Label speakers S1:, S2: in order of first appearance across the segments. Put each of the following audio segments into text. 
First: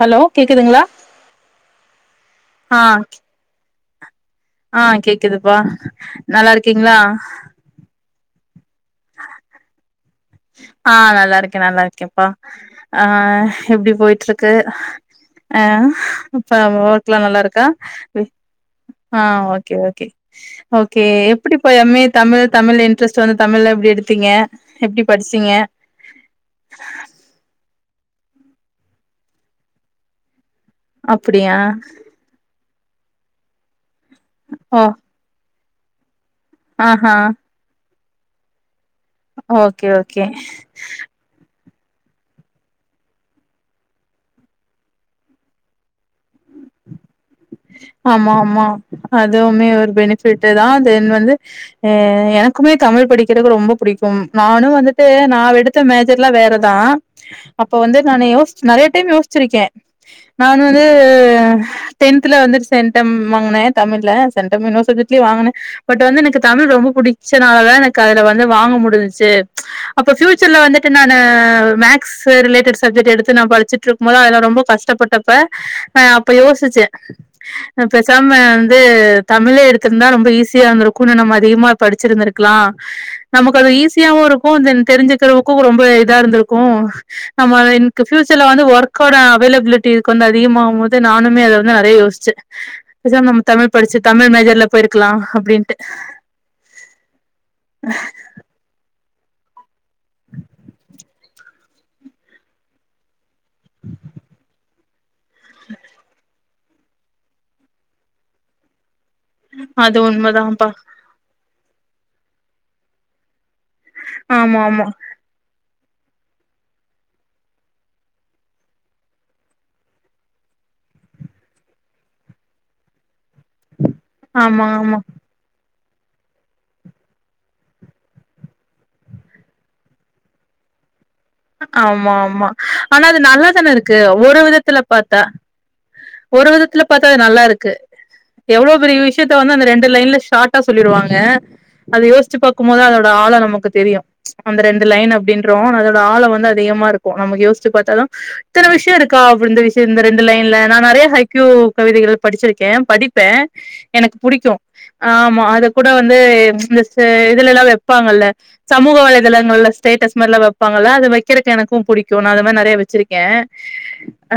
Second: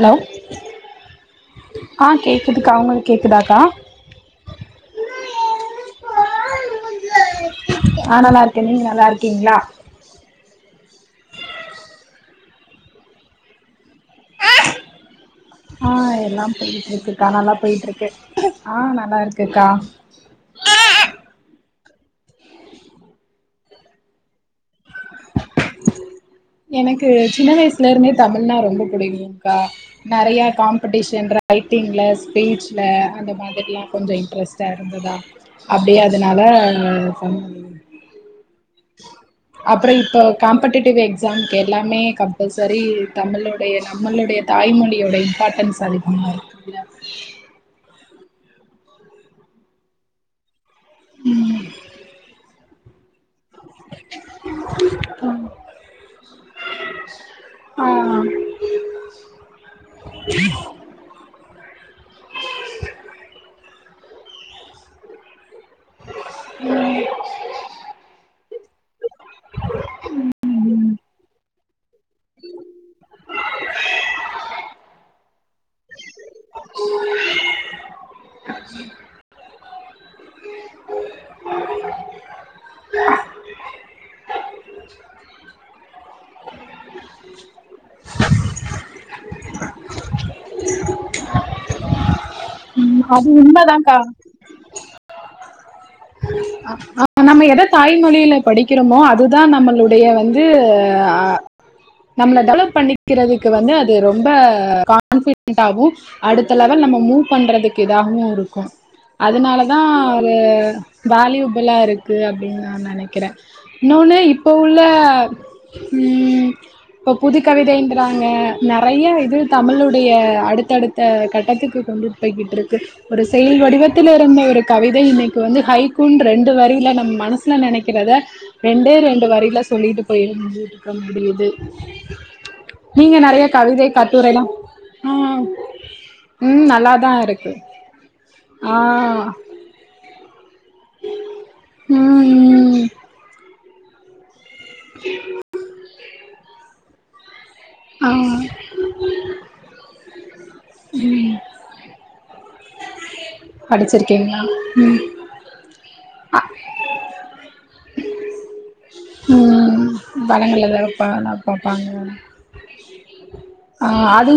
S1: hello கேக்குதுங்களா
S2: ஆ கேக்குதுக்கா
S1: ஆ
S2: ஒங்களுக்கு கேக்குதாக்கா
S1: ஆ கேக்குதுப்பா நல்லா இருக்கீங்களா
S2: ஆ நல்லா இருக்கே நீங்க நல்லா இருக்கீங்களா
S1: ஆ நல்லா இருக்கே நல்லா இருக்கேப்பா ஆ எப்டி போயிட்டு இருக்கு ஆ
S2: எல்லா
S1: அப்ப
S2: போயிட்டு
S1: ஒர்கல்லா
S2: இருக்குக்கா
S1: நல்லா இருக்கா
S2: போயிட்டு இருக்கு நல்லா
S1: ஆ
S2: இருக்குக்கா
S1: ஓகே ஓகே ஓகே எப்டி இப்ப M A Tamil Tamil interest வந்து தமிழ்ல எப்டி எடுத்தீங்க எப்டி படிச்சீங்க
S2: லேருமே தமிழ்னா ரொம்ப பிடிக்குகா நெறையா காம்படிஷன்
S1: அப்டியா
S2: ரைட்டிங்ல ஸ்பீச் அந்த மாதிரிலா கொஞ்சோ இன்ட்ரெஸ்டா
S1: ஓ
S2: இருந்ததா அப்டியே அதனால
S1: ஆஹா
S2: சம்
S1: ஓகே
S2: அப்புறோ இப்ப
S1: ஓகே
S2: காம்படட்டிவ் எக்ஸாம் எல்லாமே கம்பல்சரி தமிழுடைய நம்மளுடைய தாய்மொழியோட இம்பார்ட்டன்ஸ் அத பண்ணுவாங்க இ
S1: ஆமா ஆமா அதுவுமே ஒரு பெனிஃபட்டு தா வந்து எனக்குமே தமிழ் படிக்க குறது எனக்கு ரொம்ப பிடிக்கும் நானு வந்துட்டு நா எடுத்த மேஜர்லா வேறதா அப்ப
S2: ஆ
S1: வந்து நானே யோசுச் நெறைய டைம் யோசிச்சிருக்கே நான் வந்து டென்துல வந்துட்டு சென்டம் வாங்குனே தமிழ்ல சென்டம் இன்னொரு சப்ஜெக்ட்லயு வாங்கினே பட் வந்து எனக்கு தமிழ் ரொம்ப புடிச்சனாலதா எனக்கு அதுல வந்து வாங்க முடிஞ்ச்சு அப்போ பியூச்சர்ல வந்துட்டு நானு மேக் ரிலேட் சப்ஜெக்ட் எடுத்து நா படிச்சட்டு இருக்கு போது அதாலா ரொம்ப கட் கஷ்டப்பட்டப்ப ஆ அப்ப யோசிச்சே பெசாம வந்து தமிழே எடுத்துயிருந்தா ரொம்ப ஈஸியா இருந்துருக்குன்னு நம்ம அதிகமா படிச்சுருந்துருக்கலா நமக்கு அது ஈஸியாவு இருக்கு தென் தெரிஞ்சுக்கறவுக்கு ரொம்ப இதா இருந்திருக்கு நம்ம எனக்கு பியூச்சர்ல வந்து ஒர்க்கோட அவைலபிலிட்டி வந்து அதிகமாவு போது நானுமே அத வந்து நெறைய யோசிட் பேசாம
S2: அது
S1: நம்ம தமிழ்
S2: உண்மதான்க்கா
S1: படிச்சு தமிழ் மேஜர்ல போயிருக்கலா அப்டின்ட்டு
S2: நம்ம எத தாய்மொழியில படிக்கிறமோ அதுதா நம்மளோட டைய வந்து நம்மள டெவலப் பண்ணிக்கிறதுக்கு வந்து அது ரொம்ப கான்ஃபிடென்டாக அடுத்த லெவல் நம்ம மூவ் பண்றதுக்கு இதாகவு இருக்கு அதுனாலதா
S1: அது
S2: ஒரு
S1: உண்மதான்ப்பா
S2: வேல்யூபலா இருக்கு அப்டின்னு நா நெனைக்கிறே இன்னொன்னு இப்ப
S1: ஆமா
S2: உள்ள
S1: ஆமா
S2: உம் இப்ப புதுகவிதைங்கறாங்க நெறைய இது தமிழுடைய அடுத்தடுத்த கட்டத்துக்கு கொண்டுட் போய்க்கிட்ருக்கு ஒரு செயல் வடிவதுல இருந்த ஒரு
S1: ஆமா ஆமா
S2: கவிதை இன்னைக்கு வந்து ஹைக் கூன்ற ரெண்டு வரியில நம்ம மனசுல நெனைக்கிறத ரெண்டே ரெண்டு வரில சொல்லிட்டு பொயிர்து
S1: ஆம்மா ஆம்மா ஆனா அது
S2: நெறைய
S1: நல்லாதானே
S2: கவிதை
S1: இருக்கு ஒரு
S2: கட்டுரைலா
S1: விதத்துல பாத்தா
S2: ஆ
S1: ஒரு
S2: ம்
S1: விதத்துல பாத்தா
S2: நல்லாதா
S1: அது நல்லா இருக்கு
S2: ஆ
S1: எவ்ளோ பெரிய விஷயத்த வந்து அந்த ரெண்டு லைன்ல ஷார்ட்டா சொல்லிருவாங்க அத யோசிச்சு பாக்கு போது
S2: ம் ம்
S1: அதோட ஆழொ நமக்கு தெரியு அந்த ரெண்டு லைன் அப்டின்றோ அதோட ஆழோ வந்து அதிகமா இருக்கு நம்ம யோசு சுப் பாத்தாதா
S2: ஆ
S1: இத்தன விஷயோருக்கா அப்டி இந்த விஷ்யோ இந்த ரெண்டு லைன்ல நா நெறைய ஹைக்கூ கவிதைகள் படிச்சிருக்கே படிப்பே எனக்குப்
S2: படிச்சிருக்கீங்களா
S1: புடிக்கு
S2: ம்
S1: ஆமா அத கூட வந்து இந்த ச இதுலலா வெப்பாங்கல்ல சமூக வலைதளங்கள்ல
S2: ம்
S1: ஸ்டேட்டஸ் மாரிலா
S2: படங்கள்
S1: வெப்பாங்கல்ல
S2: எதாவது
S1: அது
S2: பா
S1: வைக்கிறக்கு எனக்கு
S2: பாப்பாங்க
S1: புடிக்கு நா அந்த மாரி நெறைய வெச்சிருக்கே
S2: ஆ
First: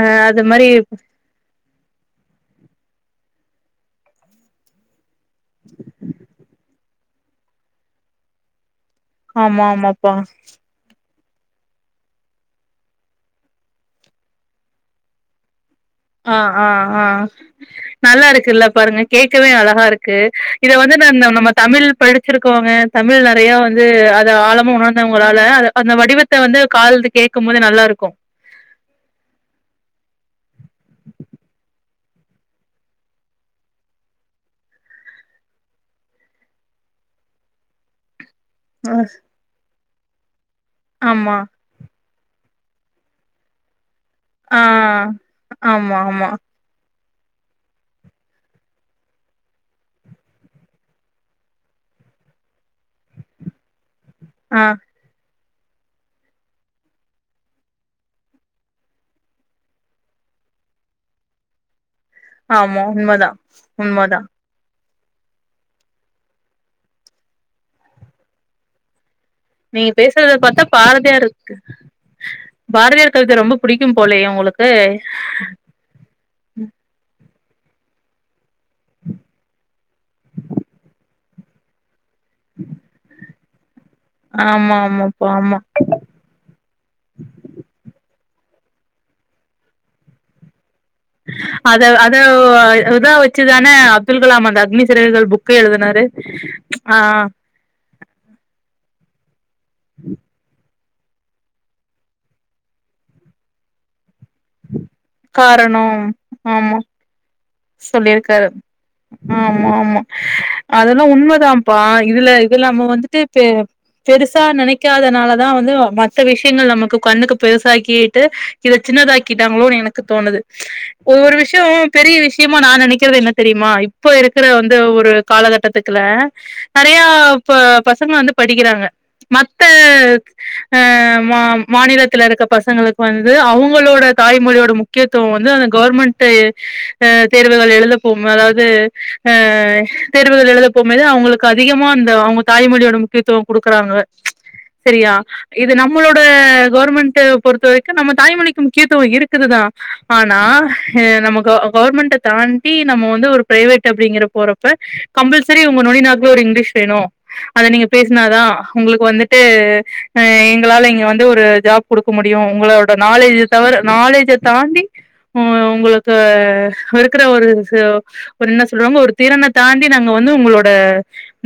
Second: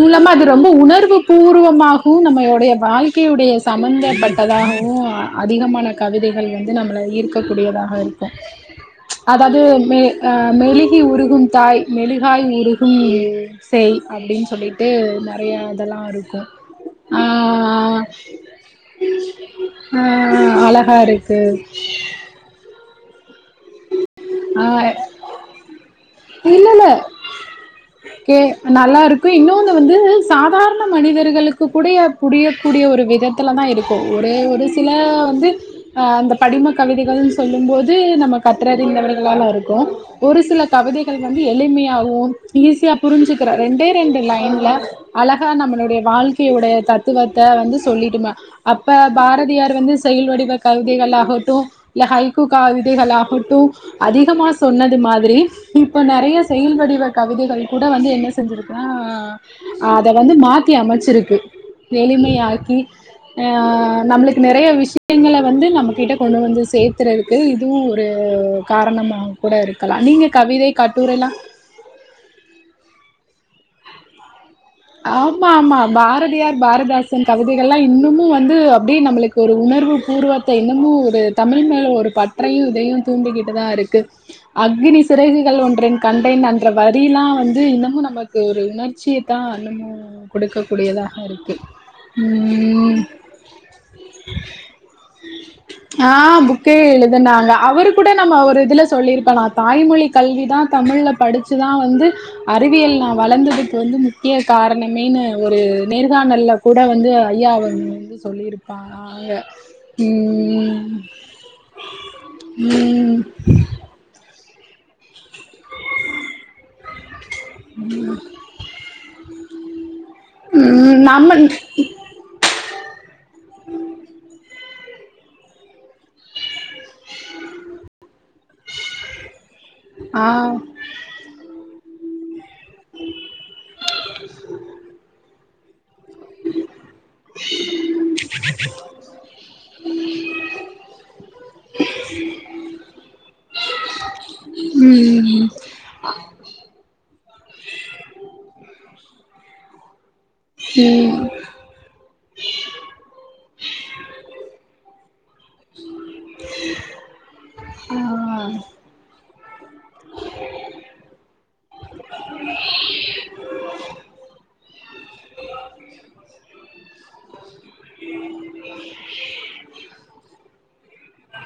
S1: அ
S2: இல்லாம
S1: அது மாரி
S2: ரொம்ப உணர்வு பூர்வமாகவு நம்மளுடைய வாழ்க் கையுடைய சம்பந்தப்பட்டதாகவு அதிகமான கவிதைகள் வந் து நம்மள ஈர்க்கக் கூடியதாக இருக்கு அதாது
S1: ஆமா
S2: மெ
S1: ஆமாப்பா
S2: அ மெழுகி உருக் கும் மெழுகாய் உருகும் சேய் அப்டின் சொல்லிட்டு நெறைய இதெல்லா
S1: அ
S2: இருக்கு
S1: அ அ
S2: ஆ
S1: நல்லாருக்குல்ல பாருங்க கேக்கவே
S2: ஆ
S1: அலகாருக்கு இத வந்து
S2: அழகா
S1: ந
S2: இருக்கு
S1: நம்ம தமிழ் படிச்சிருக்கோங்க தமிழ் நெறையோ வந் து அத
S2: ஆ
S1: ஆலமா உணர்ந்தவங்களால அந்த வடிவத்த வந்து
S2: இல்ல இல்ல
S1: காழ்ந்து கேக்கும்போது நல்லாருக்கு
S2: கே நல்லாருக்கு இன்னொன்னு வந்து சாதாரண மனிதர்களுக்குக் கூடய புரியக்கூடிய ஒரு விதத்துல தா இருக்கு ஒரே ஒரு சில வந்து அ அந்தப் படிமக் கவிதைகள்ன் சொல்லும்போது நமக்க [unintelligible] ருக்கு ஒரு சிலக் கவிதைகள்
S1: ஆமா
S2: வந்து எளிமியாவு ஈஸியா புரிஞ்சிக்கறா ரெண்டே ரெண்டு
S1: ஆ
S2: லைன்ல அலகா
S1: ஆமா
S2: நம்மளுடைய
S1: ஆமா
S2: வாழ்க்கையுடைய தத் துவத்த வந்து சொல்லிட்டுமா அப்ப பாரதியார் வந்து செயல் வடிவ கவிதைகளாகட்டு ல ஹைக்கூ காவிதைகளாகட்டு அதிகமா
S1: ஆ
S2: சொன்னது மாதிரி இப்ப நெறைய செயல் வடிவ கவிதைகள் கூட வந்து என்ன செஞ்சிருக்க அத வந்து மாத் தி அமச்சிருக்கு எளிமையாக்கி
S1: ஆமா உண்மதா
S2: அ
S1: உண்மதா
S2: நம்ளுக்கு நெறைய விஷ் யங்கள வந்து நம்ம கிட்ட கொண்டு வந்து சேர்த்துறதுக்கு இதுவு ஒரு காரணமாவு
S1: நீங்க பேசுறத பாத்தா பாரதியார்க்கு பாரதியார் கவித ரொம்ப புடிக்கும் போலயே உங்களுக்
S2: ஆமா ஆமா பாரதியார் பாரதிதாசன் கவிதைகள்லா இன்னமு வந் வந்து அப்டியே நம்மளுக்கு ஒரு உணர்வு பூர்வத்த இன்னமு ஒரு தமிழ் மேல ஒரு பற்றையு இதயு தூண்டிக்கிட்டுதாருக்கு
S1: ஆமா
S2: அக்கினி
S1: ஆமாப்பா ஆமா
S2: சிறகுகள் ஒன்றின் கண்டேன் அன்ற வரியில் தா வந்து இன்னமு நமக்கு ஒரு உணர்ச்சியத்தா இன்னமு கொடுக்க
S1: அத அத இதா வெச்சிதானே அப்துல் கலாம் அந்த அக்னி சிறகுகள் புக்கே எழுத்
S2: ஆ புக்கே எழுதுனாங்க அவரு கூட நம்ம ஒரு இதுல சொல்லிருப்பாரா தாய்மொழிக் கல்விதா தமிழ்ல படிச்சிதா வந்து அறிவியல் நா வளர்ந்ததுக்கு வந்து முக்கிய கார் ணமேன்னு ஒரு
S1: காரணோ
S2: நேர்காணல்ல
S1: ஆமா
S2: கூட வந்து ஐயா அவர்
S1: சொல்லியிருக்காரு ஆமா ஆமா
S2: ம்
S1: அதெல்லா உண்மதாப்பா இதுல இதெல்லா நம்ம வந்துட்டு
S2: ம்
S1: பே பேருசா நெனைக்காதனாலத் தா வந்து மத்த விஷயங்கள் நமக்கு கண்ணுக்கு பெருசாக்கிட்டு இத சின்னதாக்கிட்டாங்ளோ எனக் கு தோணுது
S2: ம்
S1: ஒவ்வொரு
S2: நம்ம
S1: விஷயோ பெரிய விஷயமா நா நெனைக்கறது என்ன தெரியுமா இப்ப இருக்குற வந் து ஒரு காலகட்டத்துக்குல நெறையா ப பசங்க வந்து படிக்கிறாங்க மத்த
S2: ஆ
S1: அ மா மாநிலத் துல இருக்க பசங்களுக்கு வந்து அவுங்களோட தாய்மொழியோட முக்கியத்துவோ வந்து அந்த கவுர்மெண்ட்டே அ தேர்வுகள் எழுதப்போ அதாவது அ தேர்வுகள் எழுதப்போமோது அவுங்களுக்கு அதிகமான் இந்த அவுங்க தாய்மொழியோட முக்கியத்துவோ குடுக்குறாங்க சரியா
S2: ம்
S1: இது நம்மளோட கவுர்மெண்ட்டு பொறுத்த வெரிக்கு நம்ம தாய்மொழிக்கு முக்கியத் துவோ இருக்குதுதா ஆனா
S2: ம்
S1: நம்ம க கவர்மெண்ட்ட தாண்டி நம்ம வந்து ஒரு பிரைவேட் அப்டிங்கிற போறப்ப கம்பல்செரி உங்க நொனி நாக்குல ஒரு இங்கிலீஷ் வேணு அத நீங்க பேசினாதா
S2: ஆ
S1: உங்களுக்கு வந்துட் டு எங்களால இங்க வந்து ஒரு ஜாப் குடுக்க முடியு உங்களோட நாலேஜ் தவர நாலேஜ் ஜே தாண்டி உ உங்களுக்கு இருக்குற ஒரு இன்ன சொல்லுவங்க ஒரு திறன தாண்டி நாங்க வந்து உங்களோட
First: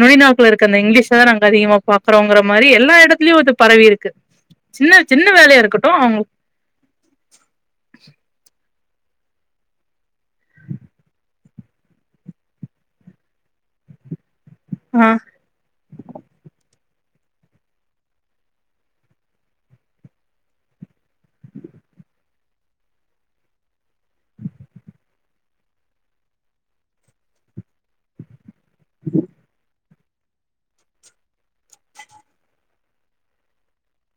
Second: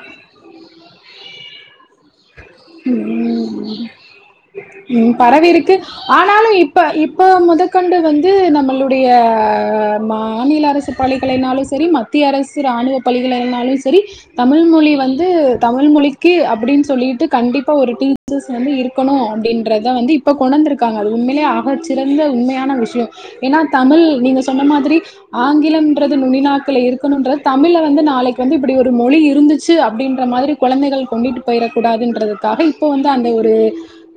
S1: நுனி நாக் நாக்குலருக்க அந்த இங்கிலீஷ தா நாங்க அதிகமா பாக்குறோங்கிற மாரி எல்லா எடத்துலயு இது
S2: ம்
S1: பரவிருக்கு
S2: ம் பரவிருக்கு ஆனாலு இப்ப இப்ப முதற்கொண்டு வந் து நம்மளுடைய மாநி மத்தில அரசு பள்ளிகலைனாலு சரி மத்திய அரசு ராணுவ பள்ளிகலை ஆனாலு சரி தமிழ்மொழி
S1: ஆ
S2: வந்து தமிழ்மொழிக்கு அப்டின் சொ சொல்லிட்டு கண்டிப்பா ஒரு டீச்சர்ஸ் வந்து இருக்கணு அப் டின்றத வந்து இப்ப கொணந்திருக்காங்க அது உண்மையிலே ஆக சிறந்த உண்மையான விஷய ஏன்னா தமிழ் நீங்க சொன்ன மாதிரி ஆங்கிலம்ன்றது நுனினாக்கில இருக்கணும்ன்றது தமிழ வந்து நாளைக் வந்து இப்படி ஒரு மொழி இருந்துச்சு அப்டின் ற மாதிரி குழந்தைகள் கொண்டுட்டு போயிடக்க கூடாதுன்றதுக்காக இப்போ வந்து அந்த ஒரு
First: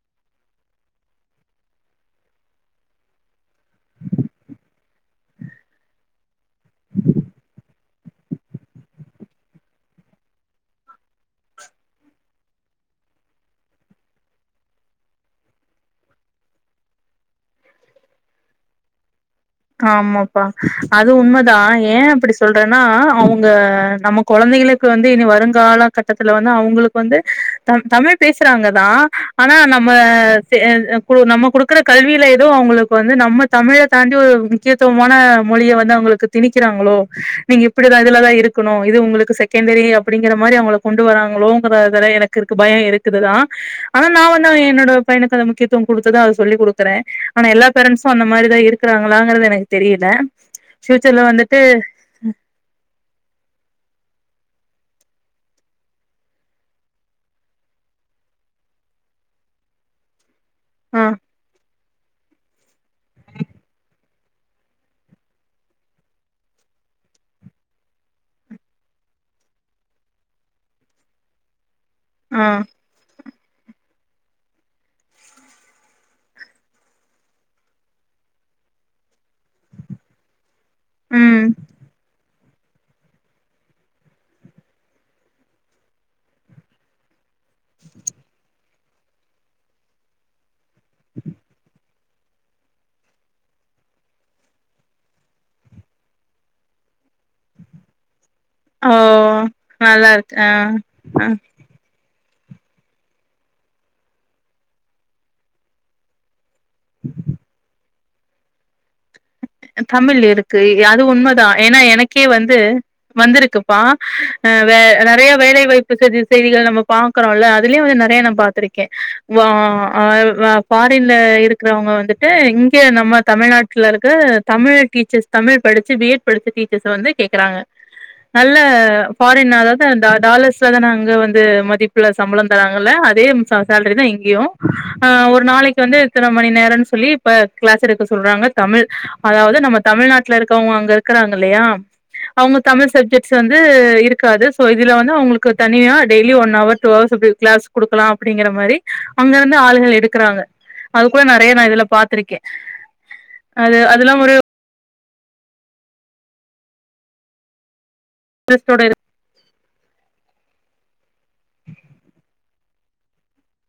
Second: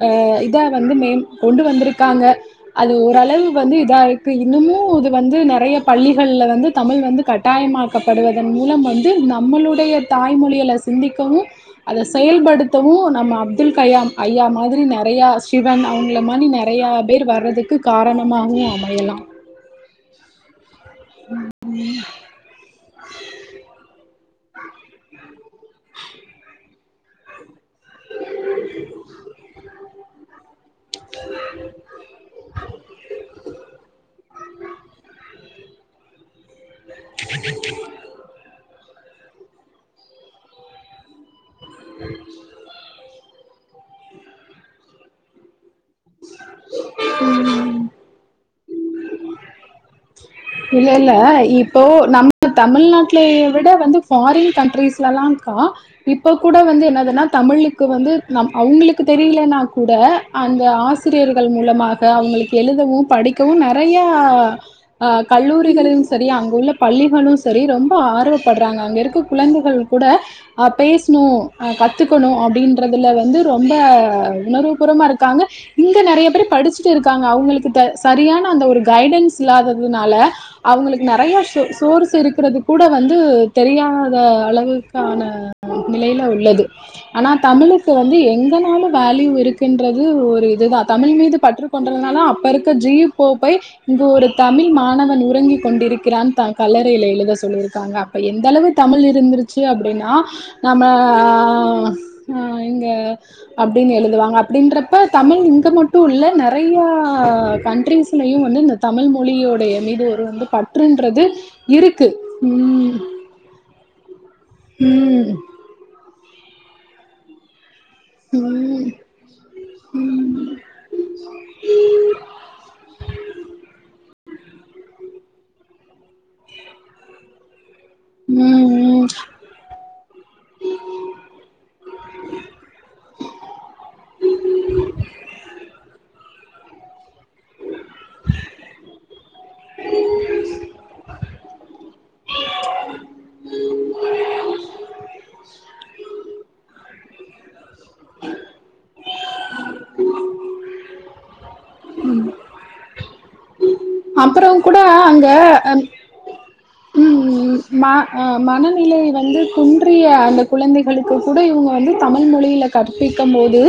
S2: ஆ இதா வந்து மே கொண்டு வந்திருக்காங்க அது ஓரளவு வந்து இதா இருக்கு இன்னமு இது வந்து நெறையா பள்ளிகள்ல வந்து தமிழ் வந்து கட்டாயமாக்கப்படுவதன் மூலம் வந்து நம்மளுடைய தாய்மொழியளை சிந்திக்கவு அதை செயல்படுத்தவு நம்ம அப்துல் கயாம் ஐயா மாதிரி ந நெறையா சிவன் அவங்கள மாரி நெறைய பேர் வர்றதுக்கு காரணமாகவு அமையல்லா
S1: ஆமாப்பா அது உண்மைதா ஏ அப்டி சொல்றேன்னா அவங்க நமக்கு குழந்தைகளுக்கு வந்து இனி வருங்கால கட்டத்துல வந்து அவங்களுக்கு வந்து த தமிழ் பேசுறாங்க தா ஆனா நம்ம தே நம்ம குடுக்குற கல்வியில ஏதோ அவங்களுக்கு வந்து நம்ம தமிழ தாண்டி ஒரு மன மொழியை வந்து அவங்களுக்கு திணிக்கிறாங்களோ நீங்க இப்படிதா இதுலதா இருக்கணு இது உங்களுக்கு செகண்டரி அப்டிங்கிற மாதரி அவங்க கொண்டு வராங்களோங்கறல எனக்கு இருக்கு பய இருக்கு க்கிறதுதா ஆனா நா வந்து என்னோட பயணக்க அத முக்கியத்துவ குடுத்ததா சொல்லி குடுக்குற ஆனா எல்லா பேரண்ட்ஸு அந்த மாதிரிதா இருக்கிறாங்களாங்கறது எனக்கு தெரியல
S2: இல்ல இல்ல
S1: ஃபியூச்சர்ல வந்துட்டு
S2: இப்போ நம்ம தமிழ்நாட்டுல விட வந்து பாரின் கன் ட்ரீஷ்ளலா க்கா இப்ப கூட வந்து என்னதுன்னா தமிக்கு வந்து ந அவங்களுக்கு தெரியலனா கூட அந்த
S1: ஆ
S2: ஆசிரியர்கள் மூலமாக அவங்களுக்கு எழுதவு படிக்கவு நெறையா அ கல்லூரிகளு சரி அங்க உள்ள பள்ளிகளு சரி ரொம்ப ஆர்வப்படுறாங்க அங்க இருக்க குழந்தைகள் கூ ட பேசணு கத்துக்கணு
S1: ஆ
S2: அப்படின்றதுல வந்து ரொம்ப உணர்வுபுறமா இருக்காங்க இங்க நெறைய பேர் படிச்சுட்டு இருக்காங்க அவங்களுக்கு தே சரியான அந்த ஒரு கைடன்ஸ் இல்லாததுனால அவங்களுக்கு நெறைய
S1: ம்
S2: சொ சோர்ஸ் இருக்கிறதுக்கு கூட வந்து தெரியாத அளவுக்கான நிலையில உள்ளது ஆனா தமிழுக்கு வந்து எங்க நாலு வேல்யூ இருக்குன்றது ஒரு இதுதா தமிழ் மீது பற்றுக்கொண்ட இருந்தாலு அப்ப இருக்க ஜி யு போப்பே இங்க ஒரு தமிழ் மாணவன் உறங்கிக் கொண்டிருக்கிறான் தன் கல்லறையில எழுத சொல்லியிருக்காங்க இப்ப எந்த அளவு
S1: ஓ
S2: தமிழ் இருந்துருச்சு
S1: நல்லா
S2: அப்படின்னா
S1: இருக்கு ஆ
S2: நம்ம
S1: ஆ
S2: ஆ ஆ இங்க அப்டின்னு எழுதுவாங்க அப்டின்றப்ப தமிழ் இங்க மட்டு இல்ல நெறையா ஆ கண்ட்ரரிஸ்லயு வந்து இந்த தமிழ் மொழியோடைய மீது
S1: தமிழ்
S2: ஒரு வந்து
S1: இருக்கு அது
S2: பற்றுன்றது
S1: உண்மதா ஏன்னா
S2: இருக்கு
S1: எனக்கே வந்து
S2: உம்
S1: வந்திருக்குப்பா ஆ வே
S2: உம்
S1: நெறைய வேலைவாய்ப்பு செய்திகள் நம்ம பாக்கறோல்ல அதிலயு நெறைய நா பாத்திருக்கே
S2: உம்
S1: வா ஆ பாரின்ல இருக்கிறவங்க வந்துட்டு இ அங்க நம்ம தமிழ்நா க தமிழ் டீச்சர்ஸ் தமிழ் படிச்ச பி எட் படிச்ச டீச்சர்ஸ் வந்து கேக்குறாங்க நல்ல
S2: ம் ம்
S1: ஃபாரின் அதாவது அந்த டாலர்ஸ்ல தான அங்க வந்து மதிப்புல சம்பளம் தராங்கல்ல அதே [unintelligible] சேலரி தா இங்கியு ஒரு நாளைக்கு வந்து எத்தன மணி நேரம்னு சொல்லி இப்ப கிளாஸ் எடுக்க சொல்றாங்க தமிழ் அதாவது நம்ம தமிழ்நாட்டுல இருக்கவங்க அங்க இருக்கறாங்க இல்லையா அவங்க தமிழ் சப்ஜெக்ட்ஸ் வந்து இருக்காது சோ இதுல வந்து அவங்களுக்கு தனியா daily one hour two hours class குடுக்கலா அப்டிங்கிற மாரி அங்க இருந்து ஆளுகள் எடுக்கிறாங்க அதுக்குட நா நெறைய நா இதுல பாத்திருக்கே அது அதெல்லா ஒரு
S2: அப்பறம் கூட அங்க அம் ம் ம் ம ஆ
S1: இன்ட்ரெஸ்டோட
S2: மனநிலை வந்து குன்றிய அந்த குழந்தைகளுக்கு கூட இவங்க வந்து தமிழ் மொழியில கற்பிக்கும் போது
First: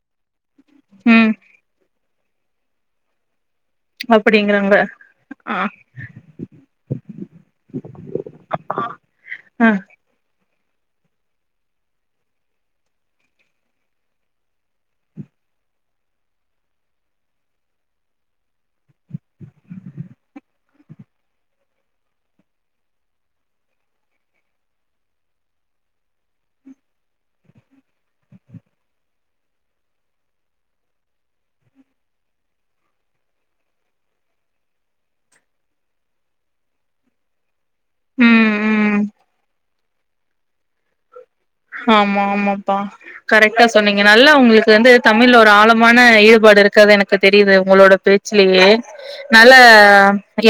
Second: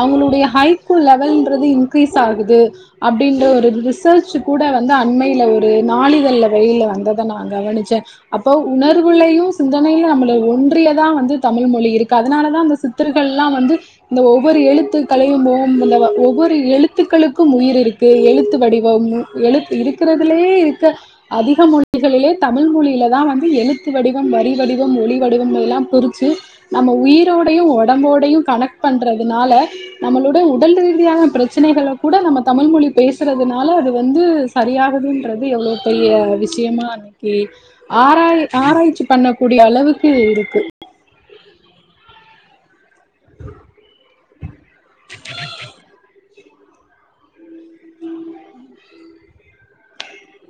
S2: அவங்களுடைய ஹை ஸ்கூல்
S1: ம்
S2: லெவல்ன்றது இன்கிரீஸ் ஆகுது அப்படின்ற ஒரு ரிசர்ச் கூட
S1: அப்டிங்கறாங்க
S2: வந்து அண்மையில
S1: ஆ
S2: ஒரு நாளிதழ் வெளில வந்த நா கவனிச்சே அப்போ உணர்வுளையு
S1: ஆ
S2: சிந்தனையில நம்ம ஒன்னு ட்றிய தா வந்து தமிழ்மொழி இருக்கு அதனால தா அந்த சித்தர்கள்ல்லா வந்து இந்த ஒவ்வொரு எழுத்து கலையும் போ இந்த ஒவ்வொரு எழுத்துக்களுக்கும் உயிர் இருக்கு எழுத்து வடிவம் எழுத் இருக்கிறதுலயே த்து அதிகம் உள் மொழிகளிலே தமிழ்மொழியில தா வந்து எழுத்து வடிவம் வரி வடிவம் ஒளி வடிவம் எல்லாமா பிரிச்சு நம் ம உயிரோடையு ஒடம்போடையு கனெக்ட் பண்றதுனால நம்மளோட உடல் ரீதியான பிரச்சனைகள் கூட நம்ம தமிழ்மொழி பேசுறதுனால அது வந்து சரியாகதுன்றது எவ்ளோ பெரிய வி ஷ்யமா [unintelligible] ஆராய
S1: ம் ம்
S2: ஆராய்ச்சி பண்ணக்கூடிய அளவுக்கு இருக்கு
S1: ஆமா ஆமாப்பா கரெக்டா சொன்னீங்க நல்லா உங்களுக்கு வந்து தமிழ்ல ஒரு ஆழமான ஈடு பாடு இருக்கறது எனக்கு தெரியிது உங்களோட பேச்சுலியே நல்ல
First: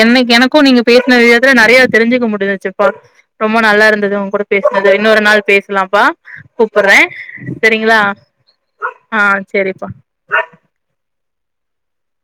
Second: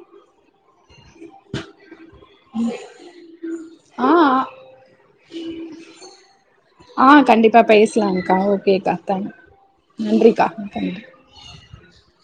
S1: என்னை எனக்கு நீங்க பேசின விததுல நெறையா தெரிஞ்சிக்க முடுஞ்சுச்சுப்பா ரொம்ப நல்லா
S2: ஆ
S1: இருந்தது உங்க கூட பேசனது இன்னோர் நாள் பே
S2: ஆ கண்டிப்பா
S1: சரிங்களா
S2: பேசலாங்க்கா ஓகேக்கா
S1: ஆ
S2: தேங்
S1: சரிப்பா
S2: நன்றிக்கா நன்றி [inaudible]